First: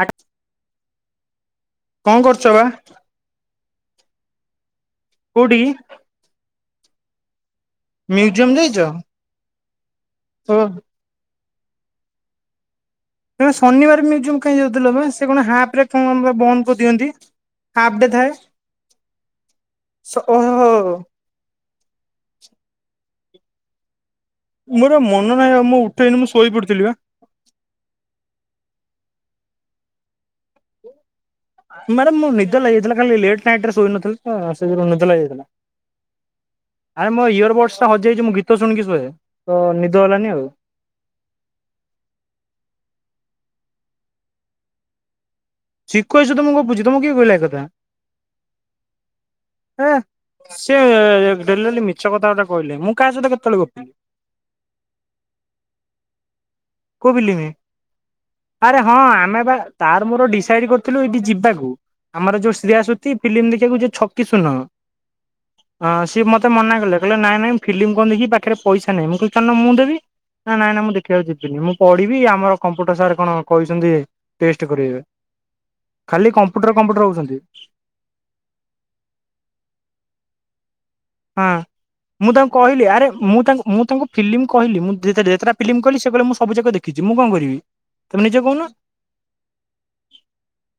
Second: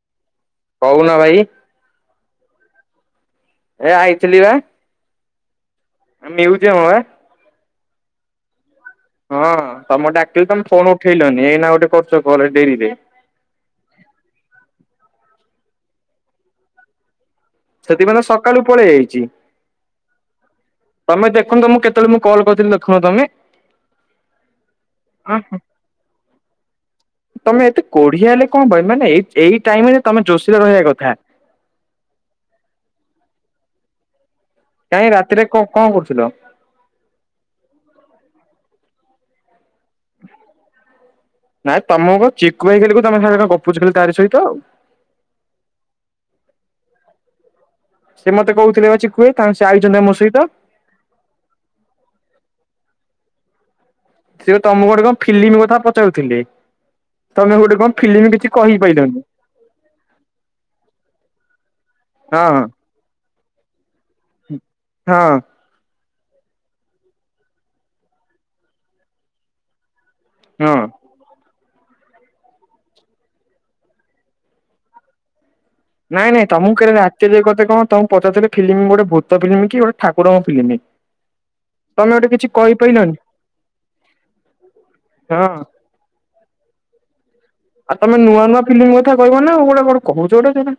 ଆ କହୁନ ଭାଇ କଣ କରୁଛ ବା ଏ ଆଇଥିଲି ବା। କୋଉଠିକି? ମ୍ୟୁଜିୟମ ବା। ମ୍ୟୁଜିୟମ୍ ଯାଇଛ। ହଁ ତମ ଡାକିଲେ ଓ ତମେ ଫୋନ୍ ଉଠେଇଲନି ଏଇନା ଗୋଟେ କରୁଛ କଲ ଡେରିରେ। ତ ଶନିବାର ମ୍ୟୁଜିୟମ କାଇଁ ଯାଉଥିଲ ଯେ ସେ କଣ ହାପ ରେ କଣ ବନ୍ଦ କରିଦିଅନ୍ତି। ହାଫ୍ ଡେ ସେଥିପାଇଁ ତ ଥାଏ ସକାଳୁ ପଳେଇ ଯାଇଛି ଓହୋ। ତମେ ଦେଖନ୍ତ ତ ମୁ କେତେ କେତଳେ ମୁଁ କଲ କରିଥିଲି ଦେଖନ ତମେ ମୋର ମନ ନାହିଁ ଆଉ ମୁଁ ଉଠେଇନି ମୁଁ ଶୋଇ ପଡିଥିଲି ବା। ତମେ ଏତେ କୋଢିଆ ହେଲେ କଣ ପାଇଁ ମାନେ ଏ ଏଇ ଟାଇମ ରେ ତମେ ଯୋଶୀରେ ରହିବା କଥା। ମ୍ୟାଡ଼ାମ ମୁଁ ନିଦ ଲାଗିଯାଇଥିଲା କାଲି ଲେଟ୍ ନାଇଟ ରେ ଶୋଇ ନଥିଲି। ହଁ ସେ ଥିରୁ କାଇଁ ନିଦ ରାତିରେ ଲାଗିଯାଇଥିଲା। କଣ କଣ କରୁଥିଲ ଆରେ ମୋ ଇୟର ବଡ଼ସ ଟା ହଜିଯାଇଛି ମୁଁ ଗୀତ ଶୁଣିକି ଶୁହେ ତ ନିଦ ହେଲାନି ଆଉ। ନାଇଁ ତମକୁ ଚିକୁୁଆଇ କେଲି ତମେ ସାଙ୍ଗ ଗପୁଚି ଖାଲି ତାରି ସହିତ ଆଉ ଚିକୁଭାଇ ସହିତ ମୁଁ ଗପୁଛି ତମକୁ କିଏ କହିଲା ଏ ଏକଥା। ସେ ମତେ କହୁଥିଲେ ବା ଚିକୁଭାଇ ସେ ହେ। ଆଇଛନ୍ତି ମୋ ସହିତ। ସେ ଡେଲିଡେଲି ମିଛକଥା ଗୁରା କହିଲେ ମୁଁ କାହା ସହିତ କେତେବେଳେ ଗପିଲି। ସେ ତମକୁ ଗୋଟେ କଣ ଫିଲ୍ମ କଥା ପଚାରୁଥିଲେ କୋଉ ଫିଲିମି ତମେ ଗୋଟେ କଣ? ଫିଲିମ୍ କିଛି ଆରେ ହଁ କହିପାରିଲନି ଆମେ ବା ତାର ମୋର ଡିସାଇଡ କରିଥିଲୁ ଏଇଠି ଯିବାକୁ। ଆମର ହଁ ଯୋଉ ଶ୍ରୀୟାସ୍ଵତି ଫିଲ୍ମ ଦେଖିବାକୁ ଯିବେ ଛକି ସୁନ। ହଁ। ହଁ! ସି ମତେ ମନା କଲେ କଇଲେ ନାଇଁ-ନାଇଁ ଫିଲ୍ମ କଣ ଦେଖିବି, ପାଖରେ ପଇସା ନାହିଁ। ମୁଁ କଇଲି ଚାଲୁନ ମୁଁ ଦେବି। ହଁ ନାନାଇଁ, ମୁଁ ଦେଖିବାକୁ ଯିବି। ମୁଁ ପଢିବି ଆମର କମ୍ପୁଟର ସାର୍ କଣ କହିଛନ୍ତି ଟେଷ୍ଟ କରେଇବେ। ଖାଲି ନାଇଁ ନାଇଁ ତମ କମ୍ପ୍ୟୁଟର କାେ କମ୍ପ୍ୟୁଟର ହଉଛନ୍ତି ରାତିରେ କଥା କଣ ତମ ପଚାରୁଥିଲେ ଫିଲ୍ମି ଗୋଟେ ଭୂତ ଫିଲ୍ମ କି ଗୋଟେ ଠାକୁରଙ୍କ ଫିଲ୍ମି। ହଁ। ମୁଁ ତାଙ୍କୁ କହିଲି ଆରେ ମୁଁ ତାଙ୍କୁ ମୁଁ ତାଙ୍କୁ ଫିଲ୍ମ କିହିଲି ମୁଁ ଯେତେ ହଁ ଯେତେଟା ଫିଲ୍ମ କହିଲି ସେ କହିଲେ ମୁଁ ସବୁ ଯାକ ଦେଖି କିଛି ମୁଁ କଣ କରିବି। ଆଉ ତମେ ନିଜେ ନୂଆ କହୁନ ନୂଆ ଫିଲ୍ମ କଥା କହିବ ନାଉ ଗୋଟେ କୋ କହୁଛ ଗୋଟେ ସେଇଟା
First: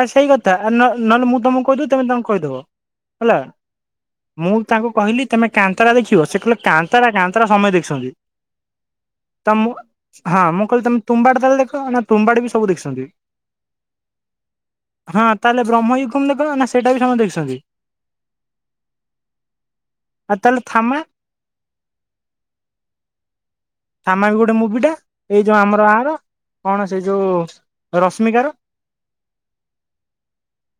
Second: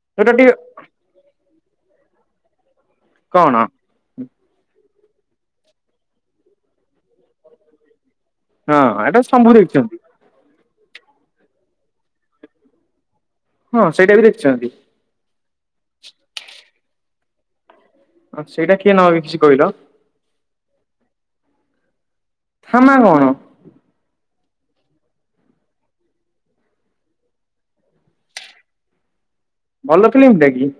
ଆଉ ସେଇ କଥା ଆ ନ ନହେଲେ ମୁଁ ତମକୁ କହିଦେବ ତମେ ତାଙ୍କୁ କହିଦେବ ହେଲା। କଣ ମୁଁ ତାଙ୍କୁ କହିଲି ତମେ କାନ୍ତରା ଦେଖିବ, ସେ କହିଲ କାନ୍ତରା- କାନ୍ତରା ସମସ୍ତେ ଦେଖିଛନ୍ତି। ହଁ ଏଟା ସମ୍ଭୁଦେଖଛନ୍ତି। ହଁ, ମୁଁ କହିଲି ତମେ ତୁମ୍ବାଡ ତାହଲେ ଦେଖ ନା ତୁମ୍ବାଡ ବି ସବୁ ଦେଖିଛନ୍ତି। ହଁ, ସେଇଟା ବି ଦେଖିଛନ୍ତି। ହଁ, ତାହେଲେ ବ୍ରହ୍ମୟୁକୁମ ଦେଖ, ନା ସେଇଟା ବି ସମସ୍ତେ ଦେଖିଛନ୍ତି। ସେଇଟା କିଏ ନ ଦେଖିଛି କହିଲ। ଆତାହାଲେ ଥାମା। କ୍ଷମା କଣ? ଥାମା ବି ଗୋଟେ ମୁଭି ଟା ଏଇ ଯୋଉ ଆମର ଆର କଣ ସେଇ ଯୋଉ ରଶ୍ମିକାର। ଭଲ ଫିଲ୍ମଟା କି?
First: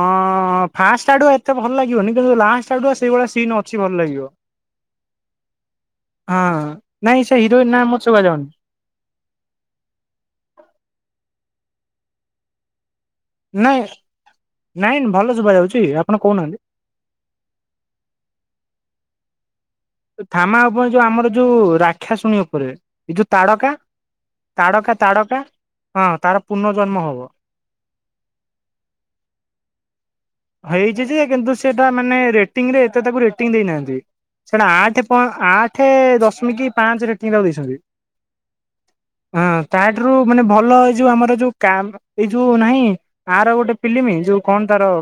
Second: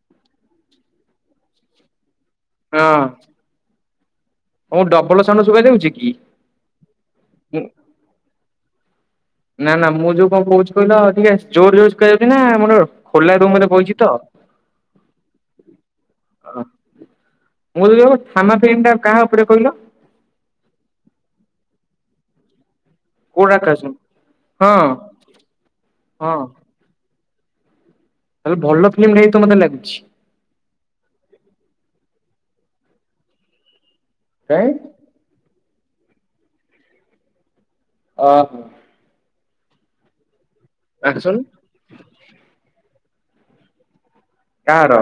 ଅଁ ଫାଷ୍ଟ ଆଡୁ ଏତେ ଭଲ ଲାଗିବନି କିନ୍ତୁ ଲାଷ୍ଟ ଆଡୁ ହଁ। ସେଇଭଳିଆ ସିନ୍ ଅଛି ଭଲ ଲାଗିବ। ଡବଲ ସାଉଣ୍ଡ ସୁବା ଯାଉଛି କି? ହଁ ନାଇଁ ସେ ହିରୋଇନ ନାଁ ମତେ ସୁଭା ଯାଉନି। ନା ନା ମୁଁ ଯୋଉ କଣ କହୁଛି କହିଲ ଟିକେ ଜୋର୍ ଜୋରେ ସୁକା ଯାଉଛି ନା ମୋର ଖୋଲା ରୁମରେ ନାଇଁ ବଇଛି ତ। ନାଇଁ ଭଲ ଶୁଭା ଯାଉଛି ଆପଣ କହୁନାହାନ୍ତି। ମୁଁ ଯ ଛାମା ଫିଲ୍ମଟା କାହା ଉପରେ କହିଲ? ଥାମା ଆଉ ପୁଣି ଯୋଉ ଆମର ଯୋଉ ରାକ୍ଷାଶୁଣୀ ଉପରେ। ଏଇ ଯୋଉ କୋଉ ତାଡକା ଡାକ୍ତର ସାହେବ? ହଁ ତାଡକା ତାଡକା ହଁ ତାର ପୁର୍ନଜନ୍ମ ହବ। ତାହେଲେ ଭଲ ଫିଲ୍ମ ଟେ ହେଇଥିବ ମତେ ଲାଗୁଛି। ହେଇଛି ଯେ କିନ୍ତୁ ସେଟା ମାନେ ରେଟିଂରେ ଏତେ ତାକୁ ରେଟିଂ ଦେଇନାହାନ୍ତି। କାଇଁ ସେଟା ଆଠ ପଏଁ ଆଠ ଦଶମିକ ପାଞ୍ଚ ରେଟିଂଙ୍ଗ୍ ତାକୁ ଦେଇଛନ୍ତି। ଅ ହଁ। ହଁ ତା ଠାରୁ ମାନେ ଭଲ ଏଇ ଯୋଉ ଆକ୍ସନ ଆମର ଯୋଉ କାମ ଏଇ ଯୋଉ ନାହିଁ ଆର ଗୋଟେ ପିଲିମି ଯୋଉ କଣ ତାର କାହାର?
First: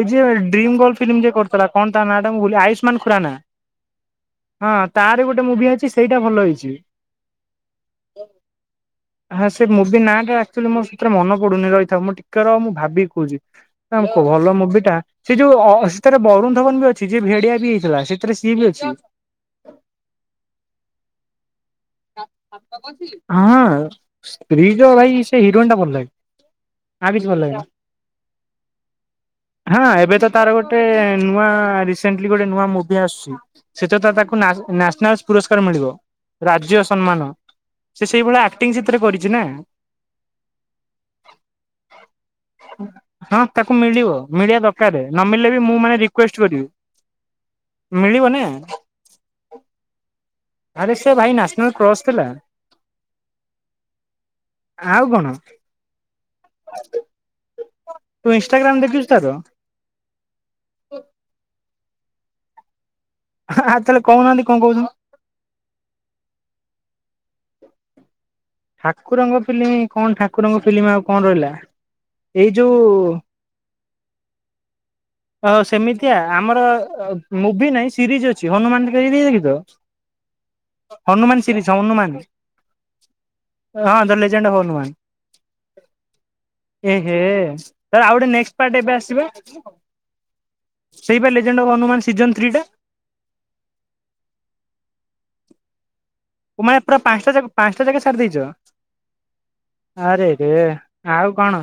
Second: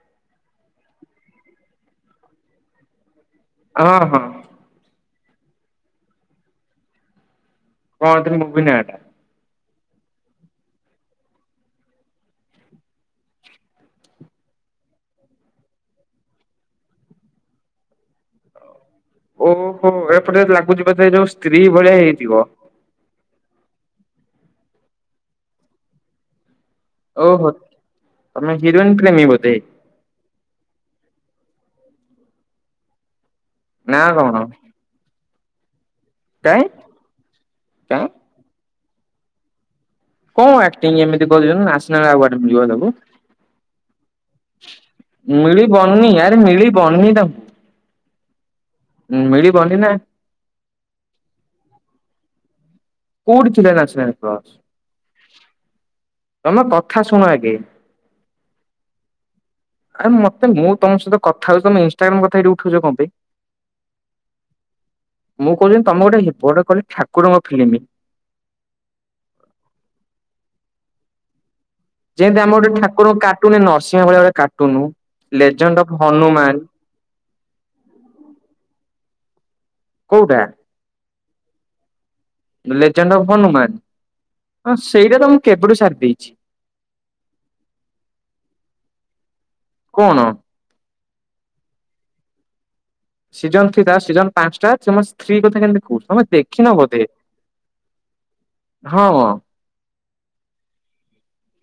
ଏ ଯ ଡ୍ରିମ୍ ଗୋଲ ଫିଲ୍ମ ଯିଏ କରିଥିଲା କଣ ତା ନା ଟା ଭୁଲି ଆୟୁଷ୍ମାନ ଖୁରାନା। ହଁ ହଁ। ହଁ ତାର ଗୋଟେ ମୁଭି ଆଇଚି ସେଇଟା ଭଲ ହେଇଛି। କଣ ଏଥିରେ ମୁଭି ନାଁ ଟା? ହଁ ସେ ମୁଭି ନାଁ ଟା ଆକ୍ଚୁଲି ମୋ ସେଥିରେ ମନେ ପଡୁନି ରହିଥା ମୁଁ ଟିକେ ର ମୁଁ ଭାବି କହୁଛି। ନା ଭଲ ମୁଭି ଟା। ସେ ଯୋଉ ସେଥିରେ ବରୁଣ ଧବନ ବି ଅଛି ଯି ଭେଡିଆ ବି ହେଇଥିଲା ସେଥିରେ ସିଏ ବି ଅଛି। ଓହୋ ଏପଟେ ଲାଗୁଛି ବଧେ ଯୋଉ ସ୍ତ୍ରୀ ଭଳିଆ ହେଇଥିବ। ହଁ ସ୍ତ୍ରୀ ଯୋଉ ଭାଇ ସେ ହିରୋଇନ୍ ଟା ଭଲ ଲାଗେ। ଆ କିଛି ଭଲ ଓହୋ ତମେ ହିରୋଇନ ପ୍ରେମୀ ବୋଧେ ଲାଗିବନି ହଁ ଏବେ ତ ତାର ଗୋଟେ ନୂଆ ରିସେଣ୍ଟଲି ଗୋଟେ ନୂଆ ମୁଭି ଆସୁଛି ସେତ ନା ତ କଣ? ତାକୁ ନ୍ୟାସନାଲ ପୁରସ୍କାର ମିଳିବ କାଇଁ? ରାଜ୍ୟ ସମ୍ମାନ କାଇଁ ସେ ସେଇ ଭଳିଆ ଆକ୍ଟିଂ ସେଥିରେ କରିଛି ନା। କଣ ଆକ୍ଟିଂ ଏମିତି କରିଛି ନ୍ୟାସନାଲ୍ ଆୱାର୍ଡ ମିଳିବ ତାକୁ। ହଁ ତାକୁ ମିଳିବ ମିଳିବା ଦରକାର। ରେ ନ ମିଳିଲେ ବି ମୁଁ ମାନେ ମିଳିବନି ଆରେ ରିକୁଏଷ୍ଟ ମିଳିବନି କରିବି ମିଳିବ ନା। ହୁଁ ମିଳିିବନି ନା ଆରେ ସେ ଭାଇ ନ୍ୟାସନାଲ କ୍ରସ ଥିଲା। କୋଉଠି ଥିଲା ନ୍ୟାସନାଲ କ୍ରସ। ଆଉ କଣ। ତମେ କଥା ଶୁଣ ଆଗେ ତୁ ଇନଷ୍ଟାଗ୍ରାମ ଦେଖିଛୁ ତାର ଆରେ ମତେ ମୁଁ ତମ ସହିତ କଥା ହଉଛି ତମେ ଇନଷ୍ଟାଗ୍ରାମ କଥା ଏଠି ଉଠାଉଛ କଣ ପାଇଁ। ହଁ ତାହେଲେ କହୁନାହାନ୍ତି କଣ କହୁଛ ମୁଁ କହୁନି ତମେ ଗୋଟେ ବଡ଼ କଲି ଠାକୁରଙ୍କ ଫିଲ୍ମ। ଠାକୁରଙ୍କ ଫିଲ୍ମ କଣ ଠାକୁରଙ୍କ ଫିଲ୍ମ ଆଉ କଣ ରହିଲା। ଯେମତି ଏଇ ଆମ ଯୋଉ ଗୋଟେ ଠାକୁରଙ୍କ କାର୍ଟୁନ ନରସିଂହା ଭଳିଆ ଗୋଟ କାର୍ଟୁନ ଲେଜେଣ୍ଡ ଅଫ୍ ହନୁମାନ ଆ ମୁଭି ନାଇଁ ସିରିଜ୍ ଅଛି ହନୁମାନ ଦେଖି [unintelligible] କୋଉଟା? ହନୁମାନ ଶିରିଜ୍ ହନୁମାନ [unintelligible] ହନୁମାନ ହଁ ଦ ଲେଜେଣ୍ଡ ଅଫ୍ ସେଇଟା ହଁ ହନୁମାନ ସେଇଟା ତ ମୁଁ କେବେଠୁ ସାର୍ ଦେଇଛି। ଏହେ ତ ଆଉ ଗୋଟେ ନେଷ୍ଟ ପାର୍ଟ ଏବେ ଆସିବା। କଣ? ସେଇ ବା ଲେଜେଣ୍ଡ୍ ଅଫ୍ ହନୁମାନ ସିଜିନ୍ ଥ୍ରୀଟା। ସିଜନ୍ ଥ୍ରୀ ସିଜନ୍ ପାଞ୍ଚଟା ସମସ୍ତେ ସେ ମୋ ସ୍ତ୍ରୀ କଥା କେମିତି କହୁଚି ତମେ ଦେଖ କୁ ମାନେ ପୁରା ପାଞ୍ଚଟା ଜାକ୍ ପାଞ୍ଚଟା ଜାକ ଛାରି ଦେଇଚ। ହଁ ଆରେରେ ଆଉ କଣ?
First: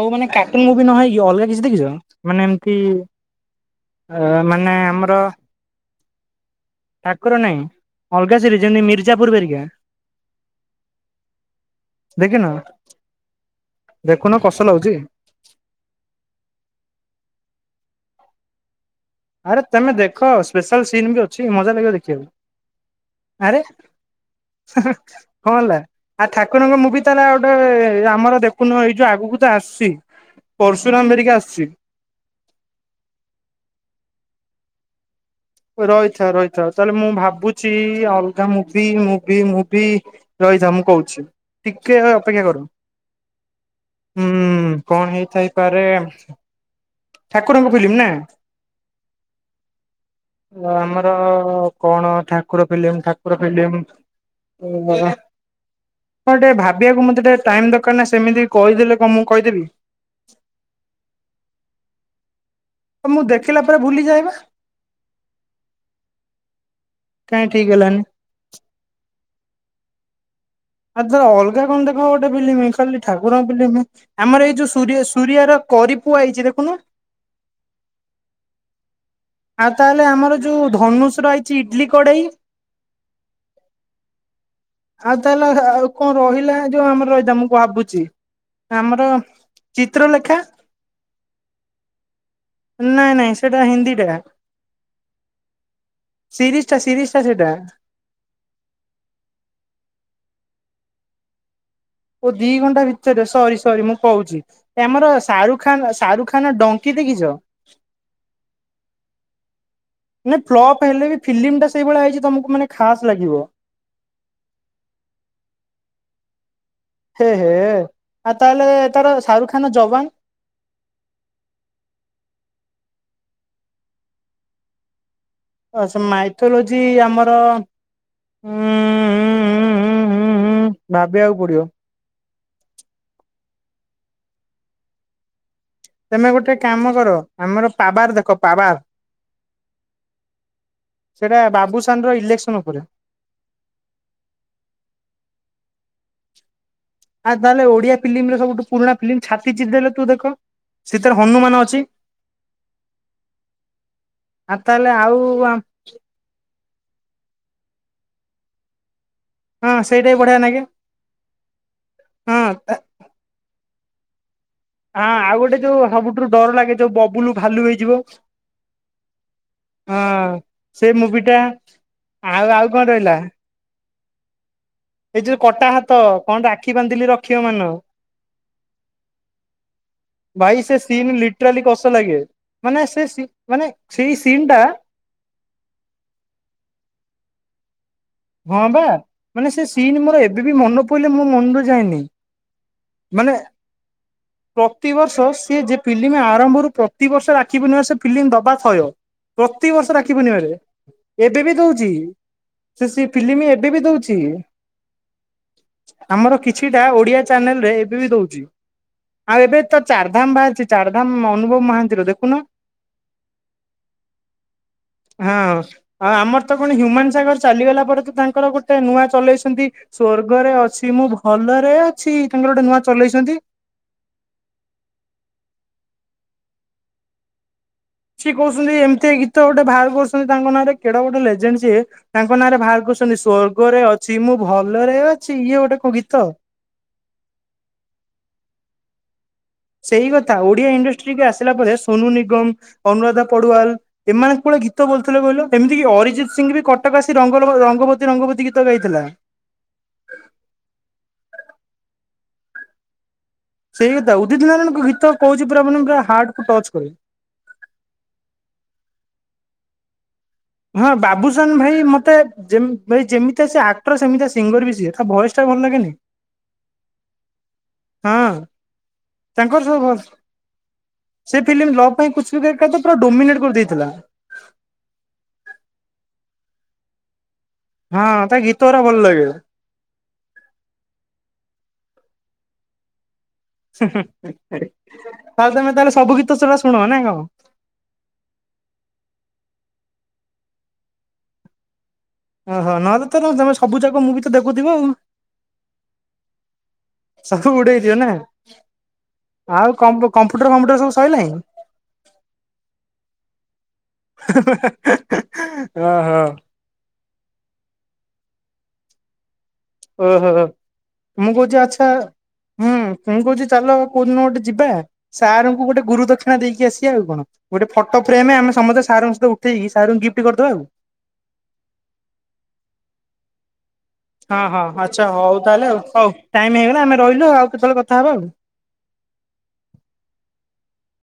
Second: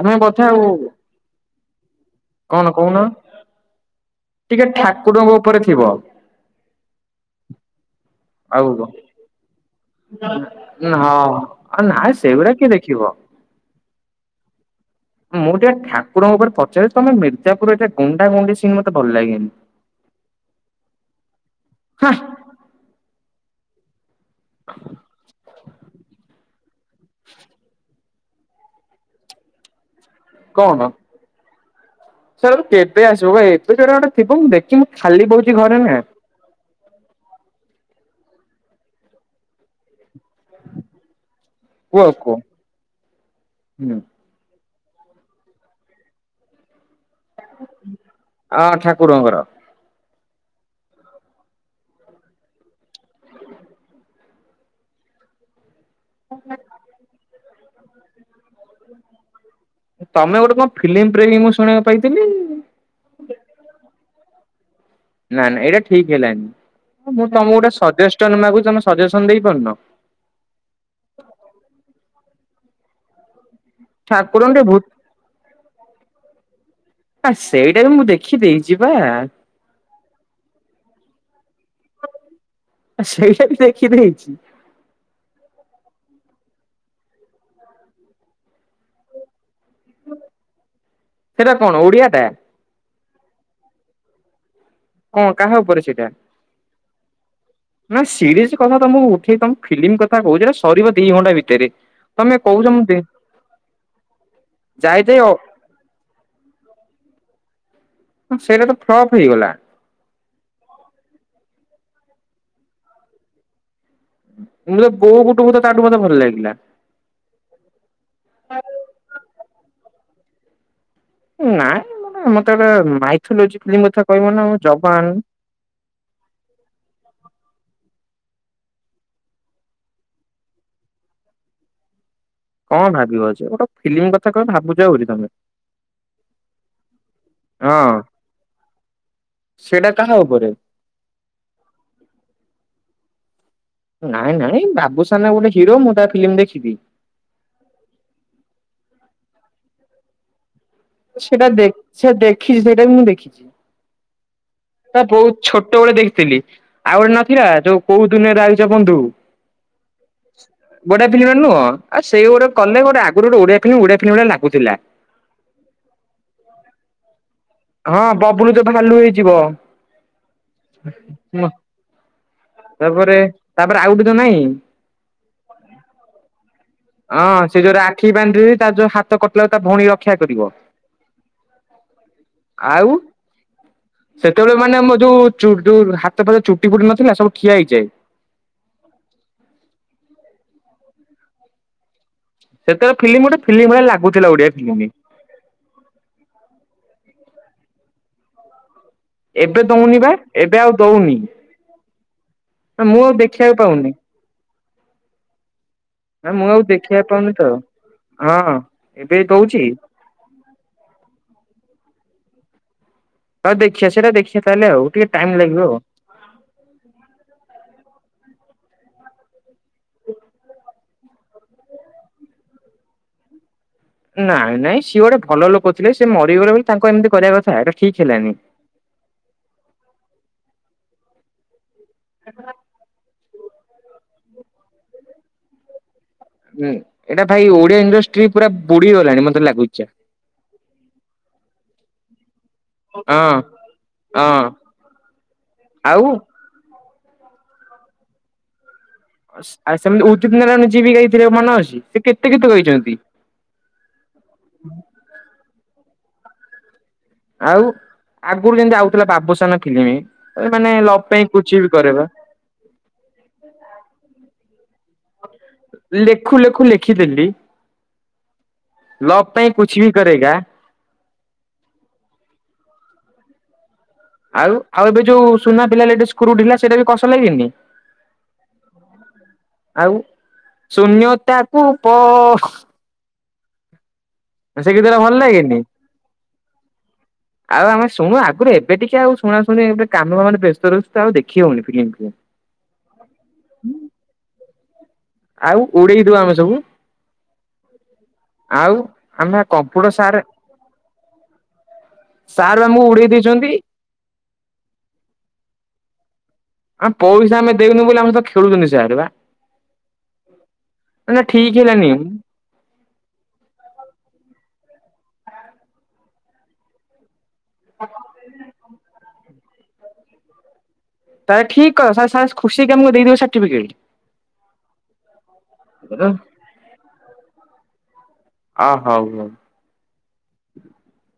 ଆଉ ମାନେ ବୋଧେ କାର୍ଟୁନ ମୁଭି ନହେଇକି ଅଲଗା କିଛି ଦେଖିଚ ମାନେ କଣ ଏମ୍ତି କହୁନ ଆ ଟିକେ ମାନେ ଆମର ଠାକୁରଙ୍କ ଉପରେ ଥିବ ଠାକୁର ନାଇଁ ଅଲଗା [unintelligible] ଆଉ ଯେମିତି ହଁ ମିର୍ଜାପୁର ବେରିକା। ନା ହଁ ଆଉ ନାଇଁ ଦେଖିନ ସେଇଗୁଡା କିଏ ଦେଖିବ। ଦେଖୁନ କଷ୍ ଲାଗୁଚି। ମୁଁ ଟିକେ ଠାକୁରଙ୍କ ଉପରେ ପଚାରିଲି ତମେ ମିର୍ଜାପୁର ଏଟା ଗୁଣ୍ଡା ଗୁଣ୍ଡି ସି ମତେ ଭଲ ଲାଗେନି। ଆରେ ତେମେ ଦେଖ ସ୍ପେଶାଲ ସିନ୍ ବି ଅଛି ମଜା ଲାଗିବ ଦେଖିବାକୁ। ଆରେ! ହୁଁ ହୁଁ କଣ ହେଲା ଆଉ ଠାକୁରଙ୍କ ମୁଭି ବି ତାହେଲେ ଆଉ ଗୋଟେ ଆମର ଦେ ଖୁନ‌ ଏଇ ଯୋଉ ଆଗକୁ ତ ଆସିଚି କଣ ପର୍ଶୁରାମ ହେରିକା ଆସିଚି। ସାର୍ ଏବେ କେବେ ଆସିବ ଭାଇ ଏବେ ଜୋରା ଗୋଟେ ଥିବ ମୁଁ ଦେଖ୍ କି ମୁଁ ଖାଲି [unintelligible] ନ ରହିଥା ରହିଥା ତାହେଲେ ମୁଁ ଭାବୁଚି ଅଲଗା ମୁଭି ମୁଭି ମୁଭି ରହିଥା ମୁଁ କହୁଛି ଟିକେ କୁହ କୁହ ଅପେକ୍ଷା [unintelligible] ହୁଁ ହୁଁ କଣ ହେଇଥାଇପାରେ ଠାକୁରଙ୍କ ଫିଲ୍ମ ନାଁ? ଆ ଠାକୁରଙ୍କର ଆମର କଣ ଠାକୁର ଫିଲ୍ମ ଠାକୁର ଫିଲ୍ମ [unintelligible] ହଁ ଟିକେ ଭାବିବାକୁ ମୋତେ ଟିକେ ଟାଇମ୍ ଦରକାର ନା ସେମିତି କହିଦେଲେ କ ମୁଁ କହିଦେବି। ତମେ ଗୋଟେ କଣ ଫିଲ୍ମ୍ ପ୍ରେମି ମୁଁ ଶୁଣିବାକୁ ପାଇଥିଲି? ତ ମୁଁ ଦେଖିଲା ପରେ ଭୁଲି ଯାଏବା। ନାଁ ନାଁ ଏଇଟା ଠିକ୍ ହେଲାନି ମୁଁ କାହିଁ ତମକୁ ଠିକ ଗୋଟେ ହେଲାନି ସଜେଷ୍ଟନ୍ ମାଗୁଚି ତମେ ସଜେସନ୍ ଦେଇପାରୁନ। ଆଉ ତାର ଅଲଗା କଣ ଗୋଟେ ଦେଖ ଫିଲ୍ମ୍ ଖାଲି ଠାକୁରଙ୍କ ଫିଲ୍ମ୍ ଠାକୁରଙ୍କୁ ଆମର ଏଇ ଟିକେ ଯୋଉ ଭୂତ ସୁରି ସୁରିଆର କରି ପୁଅ ଆଇଚି ଦେଖୁନୁ? ଆ ସେଇଟା ବି ମୁଁ ଦେଖି ଦେଇଚି ପା। ଆଉ ତାହେଲେ ଆମର ଯୋଉ ଧନୁଷ୍ ଆଇଚି ଇଡଲି କଡେଇ ସେଇଟା ବି ଦେଖି ଦେଇଛି। ଆଉ ତାହେଲେ ଆଉ କଣ ରହିଲା ଯୋଉ ଆମର [unintelligible] ମୁଁ ଭାବୁଛି। ଆମର ଚିତ୍ର ଲେଖା ସେଇଟା କଣ ଓଡିଆ ଟା ନାଇଁ ନାଇଁ ସେଟା ହିନ୍ଦୀଟା। ହଁ କାହା ଉପରେ ସେଇଟା? ସିରିଷ୍ଟା ସିରିଷ୍ଟା ସେଇଟା। ନା ସିରିଏଜ୍ କଥା ତମକୁ ଉଠେଇ ତମକୁ ଫିଲ୍ମ୍ କଥା କହୁଚି ସରିବ ଏଟା ଦି ଘଣ୍ଟା ଭିତରେ ଓ ତମେ ଦି କହୁଛ ଘଣ୍ଟା ମୁଁ ଭିତରେ ସରି ସରି ମୁଁ କହୁଛି ଯାଇ ଆମର ଯାଇ ଶାରୁଖ୍ ଖାନ ଶାରୁଖାନ ଡଙ୍କି ଦେଖିଚ? ହଁ। ସେଇଟା ତ ଫ୍ଲପ୍ ହେଇଗଲା। ନା ଫ୍ଲପ୍ ହେଲେ ବି ଫିଲି ମ୍ ଟା ସେଇଭଳିଆ ହେଇଛି ତମକୁ ମାନେ ଖାସ୍ ଲାଗିବ। ମୁଁ ତ ବୋଉ ବୁଟୁ ଭୂତ ତା ଠୁ ମତେ ଭଲ ଲାଗିଲା। ହେ ହେ ଆଉ ତାହେଲେ ତାର ଶାହାରୁଖାନ ର ଯବାନ୍ ନାଇଁ ମାନେ ମତେ ଗୋଟେ ମାଇଥୋଲୋଜି ଫିଲ୍ମ କଥା କହିବନା ମୁଁ ଯବାନ୍ ଆ ସେ ମାଇଥୋଲୋଜି ଆମର ହୁଁ ହୁଁ ହୁଁ ହୁଁ ହୁଁ ଭାବିବାକୁ ପଡିବ। କଣ ଭାବିବ ଯେ ଗୋଟେ ଫିଲ୍ମ୍ କଥା କହିବ ଭାବୁଛ ଆହୁରି ତମେ। ତେମେ ଗୋଟେ କାମ କର ଆମର ହଁ ପାବାର୍ ଦେଖ ପାବାର୍ ସେଇଟା କାହା ଉପରେ? ସେଇଟା ବାବୁସାନ ର ଇଲେକ୍ସନ ଉପରେ। ନାଇଁ ନାଇଁ ବାବୁ୍ସାନ ଗୋଟେ ହିରୋ ମୁଁ ତା ଫିଲ୍ମ୍ ଦେଖିବି ଆ ତାହେଲେ ଓଡିଆ ଫିଲ୍ମରେ ସବୁଠୁ ପୁରୁଣା ଫିଲ୍ମ୍ ଛାତି ଚିରି ଦେଲେ ତୁ ଦେଖ। ସେଥିରେ ସେଇଟା ହନୁମାନ ଦେଖ୍ ଅଛି ସେ ଦେଖିଛି ସେଇଟା ବି ମୁଁ ଦେଖିଛି। ଆଉ ତାହେଲେ ଟା ଆଉ ବହୁତ୍ ଛୋଟବେେଳେ ଦେଖିଥିଲି। ଆଉ ଗୋଟେ ନଥିଲା ଯୋଉ କୋଉ ଦୁନିଆରୁ ଆଇଚ ବନ୍ଧୁ? ହଁ ସେଇଟା ବି ବଢିଆ ଲାଗେ ବଢ଼ିଆ ଫିଲ୍ମ୍ ଟେ ନୁହଁ ଆଉ ସେଇ ହଁ ଗୋଟେ ହଁ କଲେ ଗୋଟେ ଆଗରୁ ଗୋଟେ ଓଡ଼ିଆ ଓଡ଼ିଆ ଫିଲ୍ମ୍ ଭଳିଆ ଲାଗୁଥିଲା। ଆ ଆଉ ଗୋଟେ ଯୋଉ ସବୁଠୁ ରୁ ଡର ଲାଗେ ଯୋଉ ବବୁଲୁ ଭାଲୁ ହେଇ ଯୋଉ ହଁ ବବୁଲୁ ଯୋଉ ଭାଲୁ ହେଇଯିବ ହଁ ସେ ମୁଭିଟା ଆଉ ଆଉ କଣ ରହିଲା? ତାପରେ ତାପରେ ଆଉକିତୁ ନାଇଁ ଏଇ ଯୋଉ କଟା ହାତ କଣ ରାକ୍ଷୀ ବାନ୍ଧିଲି ରଖିବ ହଁ ସେ ମାନ ଯୋଉ ରାକ୍ଷୀ ବାନ୍ଧିବି ତାର ଯୋଉ ହା ତ କଟିଲା ବେଳକୁ ତା ଭଉଣୀକି ରକ୍ଷା କରିବ ଲିଟେରାଲି କଷ ଲାଗେ ମାନେ ଆଉ ସେ ସି ମାନେ ସେଇ ସିନ୍ ସେତେବେଳେ ଟା ମାନେ ଆମ ଯୋଉ ଜୁ ଡ୍ ଯୋଉ ହାତ ଫାତ ଚୁଟି ଫୁଟି ନଥିଲା ସବୁ ଠିଆ ହେଇଯାଏ। ହଁ ବା ମାନେ ସେ ସିନ୍ ମୋର ଏବେ ବି ମନେ ପଇଲେ ମୋ ମନରୁ ଯାଏନି। ସେତେବେଳେ ଫିଲ୍ମ ମାନେ ଗୋଟେ ଫିଲ୍ମ ଭଳିଆ ଲାଗୁଥିଲା ଓଡିଆ ଫିଲ୍ମ ପ୍ରତିବର୍ଷ ସିଏ ଯେ ଫିଲ୍ଲିମ୍ ଆରମ୍ଭରୁ ପ୍ରତିିବର୍ଷ ରାକ୍ଷୀ ପୂର୍ଣ୍ଣିମାରେ ସେ ଫିଲ୍ଲିମ୍ ଦବା ଥୟ। ଏବେ ଦଉନି ପ୍ରତିିବର୍ଷ ବା ରାକ୍ଷୀ ପୂର୍ଣ୍ଣିମାରେ ଏବେ ଆଉ ଦଉନି। ଏବେ ବି ଦଉଛି। ସେ ମୁଁ ସେ ଆଉ ଫିଲିମି ଦେଖିବାକୁ ଏବେ ବି ପାଉନି ଦଉଚି। ନା ଆମର ମୁଁ ଆଉ କିଛିଟା ଦେଖିବାକୁ ଓଡ଼ିଆ ପାଉନି ତ ଚ୍ୟାନେଲ୍ ରେ ଏବେ ବି ଦଉଛି ହଁ। ଆଉ ଏବେ ଦଉଛି ତ ଚାରିଧାମ୍ ବାହାରିଛି ଚାରିଧାମ୍ ଅନୁଭବ ମହାନ୍ତିର ଦେଖୁନ ହଉ ଦେଖିଆ ସେଇଟା ଦେଖିଆ ତାହେଲେ ଆଉ ଟିକେ ଟାଇମ୍ ହଁ ଲାଗିବ ଆଉ। ଆଉ ଆମର ତ କଣ ହ୍ୟୁମାନ୍ ସାଗର ଚାଲିଗଲା ପରେ ତ ତାଙ୍କର ଗୋଟେ ନୂଆ ଚଲେଇ ଛନ୍ତି ସ୍ଵର୍ଗରେ ଅଛି ଯେ ମୁଁ ଭଲରେ ଅଛି ତାଙ୍କର ଗୋଟେ ନୂଆ ଚଲେଇଛନ୍ତି ନାଇଁ ନାଇଁ ସିଏ ଗୋଟେ ଭଲ ଲୋକ ଥିଲେ ସେ ମରିଗଲେ ବୋଲି ତାଙ୍କୁ ଏମିତି କରିବା କଥା ଏଇଟା ଠିକ୍ ହେଲାନି। ଏମିତିଆ ଗୀତ ଗୋଟେ ବାହାର କରୁଛନ୍ତି ତାଙ୍କ ନାଁରେ କେଡେ ଗୋଟେ ଲେଜେଣ୍ଡ୍ ସିଏ ତାଙ୍କ ନାଁରେ ଭାର କରୁଛନ୍ତି ସ୍ଵର୍ଗରେ ଅଛି ମୁଁ ଭଲରେ ଅଛି ଇଏ ଗୋଟେ କୋଉ ଗୀତ? ଉଁ ଏଇଟା ଭାଇ ଓଡିଆ ଇଣ୍ଡଷ୍ଟ୍ରି ପୁରା ପୁଡିଗଲାଣି ମତେ ଲାଗୁ ସେଇ କଥା ଓଡିଆ ଇଣ୍ଡଷ୍ଟ୍ରିିକି ଆସିଲା ପରେ ସୋନୁ ନିଗମ୍ ଅନୁୁରାଧା ହଁ। ପଡୁୱାଲ ଏମାନେ ହଁ କୋଉଭଳିଆ ଗୀତ ବୋଲୁ ଥିଲେ କହିଲ ଏମିତିକି ଆଉ ଅରିଜିତ୍ ସିଂ ବି କଟ୍ କ ଆସି ରଙ୍ଗଲବ ରଙ୍ଗବତୀ ରଙ୍ଗବତୀ ଗୀତ ଗାଇଥିଲା। ଆ ସ ସେମିତି ଉଦିତ୍ ନାରାୟଣ ଯିଏ ବି ଗାଇଥିଲେ ମନେ ଅଛି ସେ କେତେ ଗୀତ ଗାଇଚନ୍ତି। ସେଇ କଥା ଉଦିତ୍ ନାରାୟଣଙ୍କ ଗୀତ କହୁଛି ପୁରା ମାନେ ପୁରା ହାର୍ଟ୍ କୁ ଟଚ୍ କରିବ। ଆଉ ଆଗରୁ ଯେମିତି ଆଉଥିଲା ବାବୁସାନ ଫିଲ୍ମି ମାନେ ଲଭ୍ ପାଇଁ କୁଛ୍ ବି କରେଗା ଯେମ୍ ଭାଇ ଯେମିତିଆ ସିଏ ଆକ୍ଟର ସେମିତିଆ ସିଙ୍ଗର୍ ବି ସିଏ ତା ଭଏସ୍ ଟା ବି ଭଲ ଲାଗେନି ଲେଖୁ ଲେଖୁ ଲେଖିଦେଲି ହଁ ଲଭ୍ ପାଇଁ ତାଙ୍କର କୁଛ୍ ସବୁ ବି ଭଲ କରେଗା। ସେ ଫିଲ୍ମ ଲଭ୍ ପାଇଁ କୁଛ୍ ବି ପୁରା ଡୋମିନେଟ୍ କରିଦେଇଥିଲା। ଆଉ ଆଉ ଏବେ ଯୋଉ ସୁନା ପିଲା ହେଲେ ଟିକେ ସ୍କୃ ଢିଲା ସେଇଟା ବି କଷ ଲାଗେନିକି? ହଁ ତା ଗୀତରା ଭଲ ଲାଗେ। ଆଉ ଶୂନ୍ୟତାକୁ ପଅ ହୁଁ ହୁଁ ଆଉ ଗୀତଟା ଭଲ ଲାଗେନି। ତାହେଲେ ତମେ ସବୁ ଗୀତ ସେଡା ଶୁଣ ନା କଣ? ଆଉ ଆମେ ଶୁଣୁ ଆଗରୁ ଏବେ ଟିକେ ଆଉ ଶୁଣା ଶୁଣି ଏ କାମ କ ମାମେ ବ୍ୟସ୍ତ ରୁ ଆଉ ଦେଖି ହଉନି ଫିଲ୍ମ। ଓହୋ ନହଲେ ତ ତମେ ସବୁ ଯାକ ମୁଁ ବି ତ ଦେଖୁଥିବ ଆଉ। ଆଉ ଉଡେଇ ଦିଅ ଆମେ ସବୁ। ସବୁ ଉଡେଇଦିଅ ନା ଆଉ ଆମେ ଆଉ କମ୍ପ୍ୟୁଟର ସାର୍ କମ୍ପୁଟର ଫମ୍ପୁଟର ସବୁ ସରିଲାଣିି? ସାର୍ ବା ଆମକୁ ଉଡେଇ ଦେଇଛନ୍ତି। ଓ ହୋ। ଆଁ ପଇସା ଆମେ ଦେଉନୁ ବୋଲି ଆମ ସହିତ ଖେଳୁଛନ୍ତି ସାର ବା। ଓହୋ ନା ମୁଗ ଠିକ ଯ ହେଲାନି। ଆଛା ହୁଁ ମୁୁଁ କହୁଛି ଚାଲ କୋଉଦିନ ଗୋଟେ ଯିବା ସାର୍ ଙ୍କୁ ଗୋଟେ ଗୁରୁ ଦକ୍ଷିଣା ଦେଇକି ଆସିବା ଆଉ କଣ। ଗୋଟେ ଫଟୋ ଫ୍ରେମରେ ଆମେ ସମସ୍ତ ସଙ୍କହିତ ଉଠେଇକି ସାର୍ ଙ୍କୁ ଗିଫ୍ଟ କରିଦବା ଆଉ। ତାେ ଠିକ କ ଖୁସି ହେଇକି ଆମକୁ ଦେଇଦେବେ ସାର୍ଟିଫିକେଟ। ହଁ ହଁ ଆଚ୍ଛା ହଉ ତାହେଲେ ଆଉ ହଉ ଟାଇମ ହେଇଗଲା ଆମେ ରହିଲୁ ଆଉ କେତେବେଳେ କଥା ହବା ଆଉ। ଅ ହଉ ହଉ।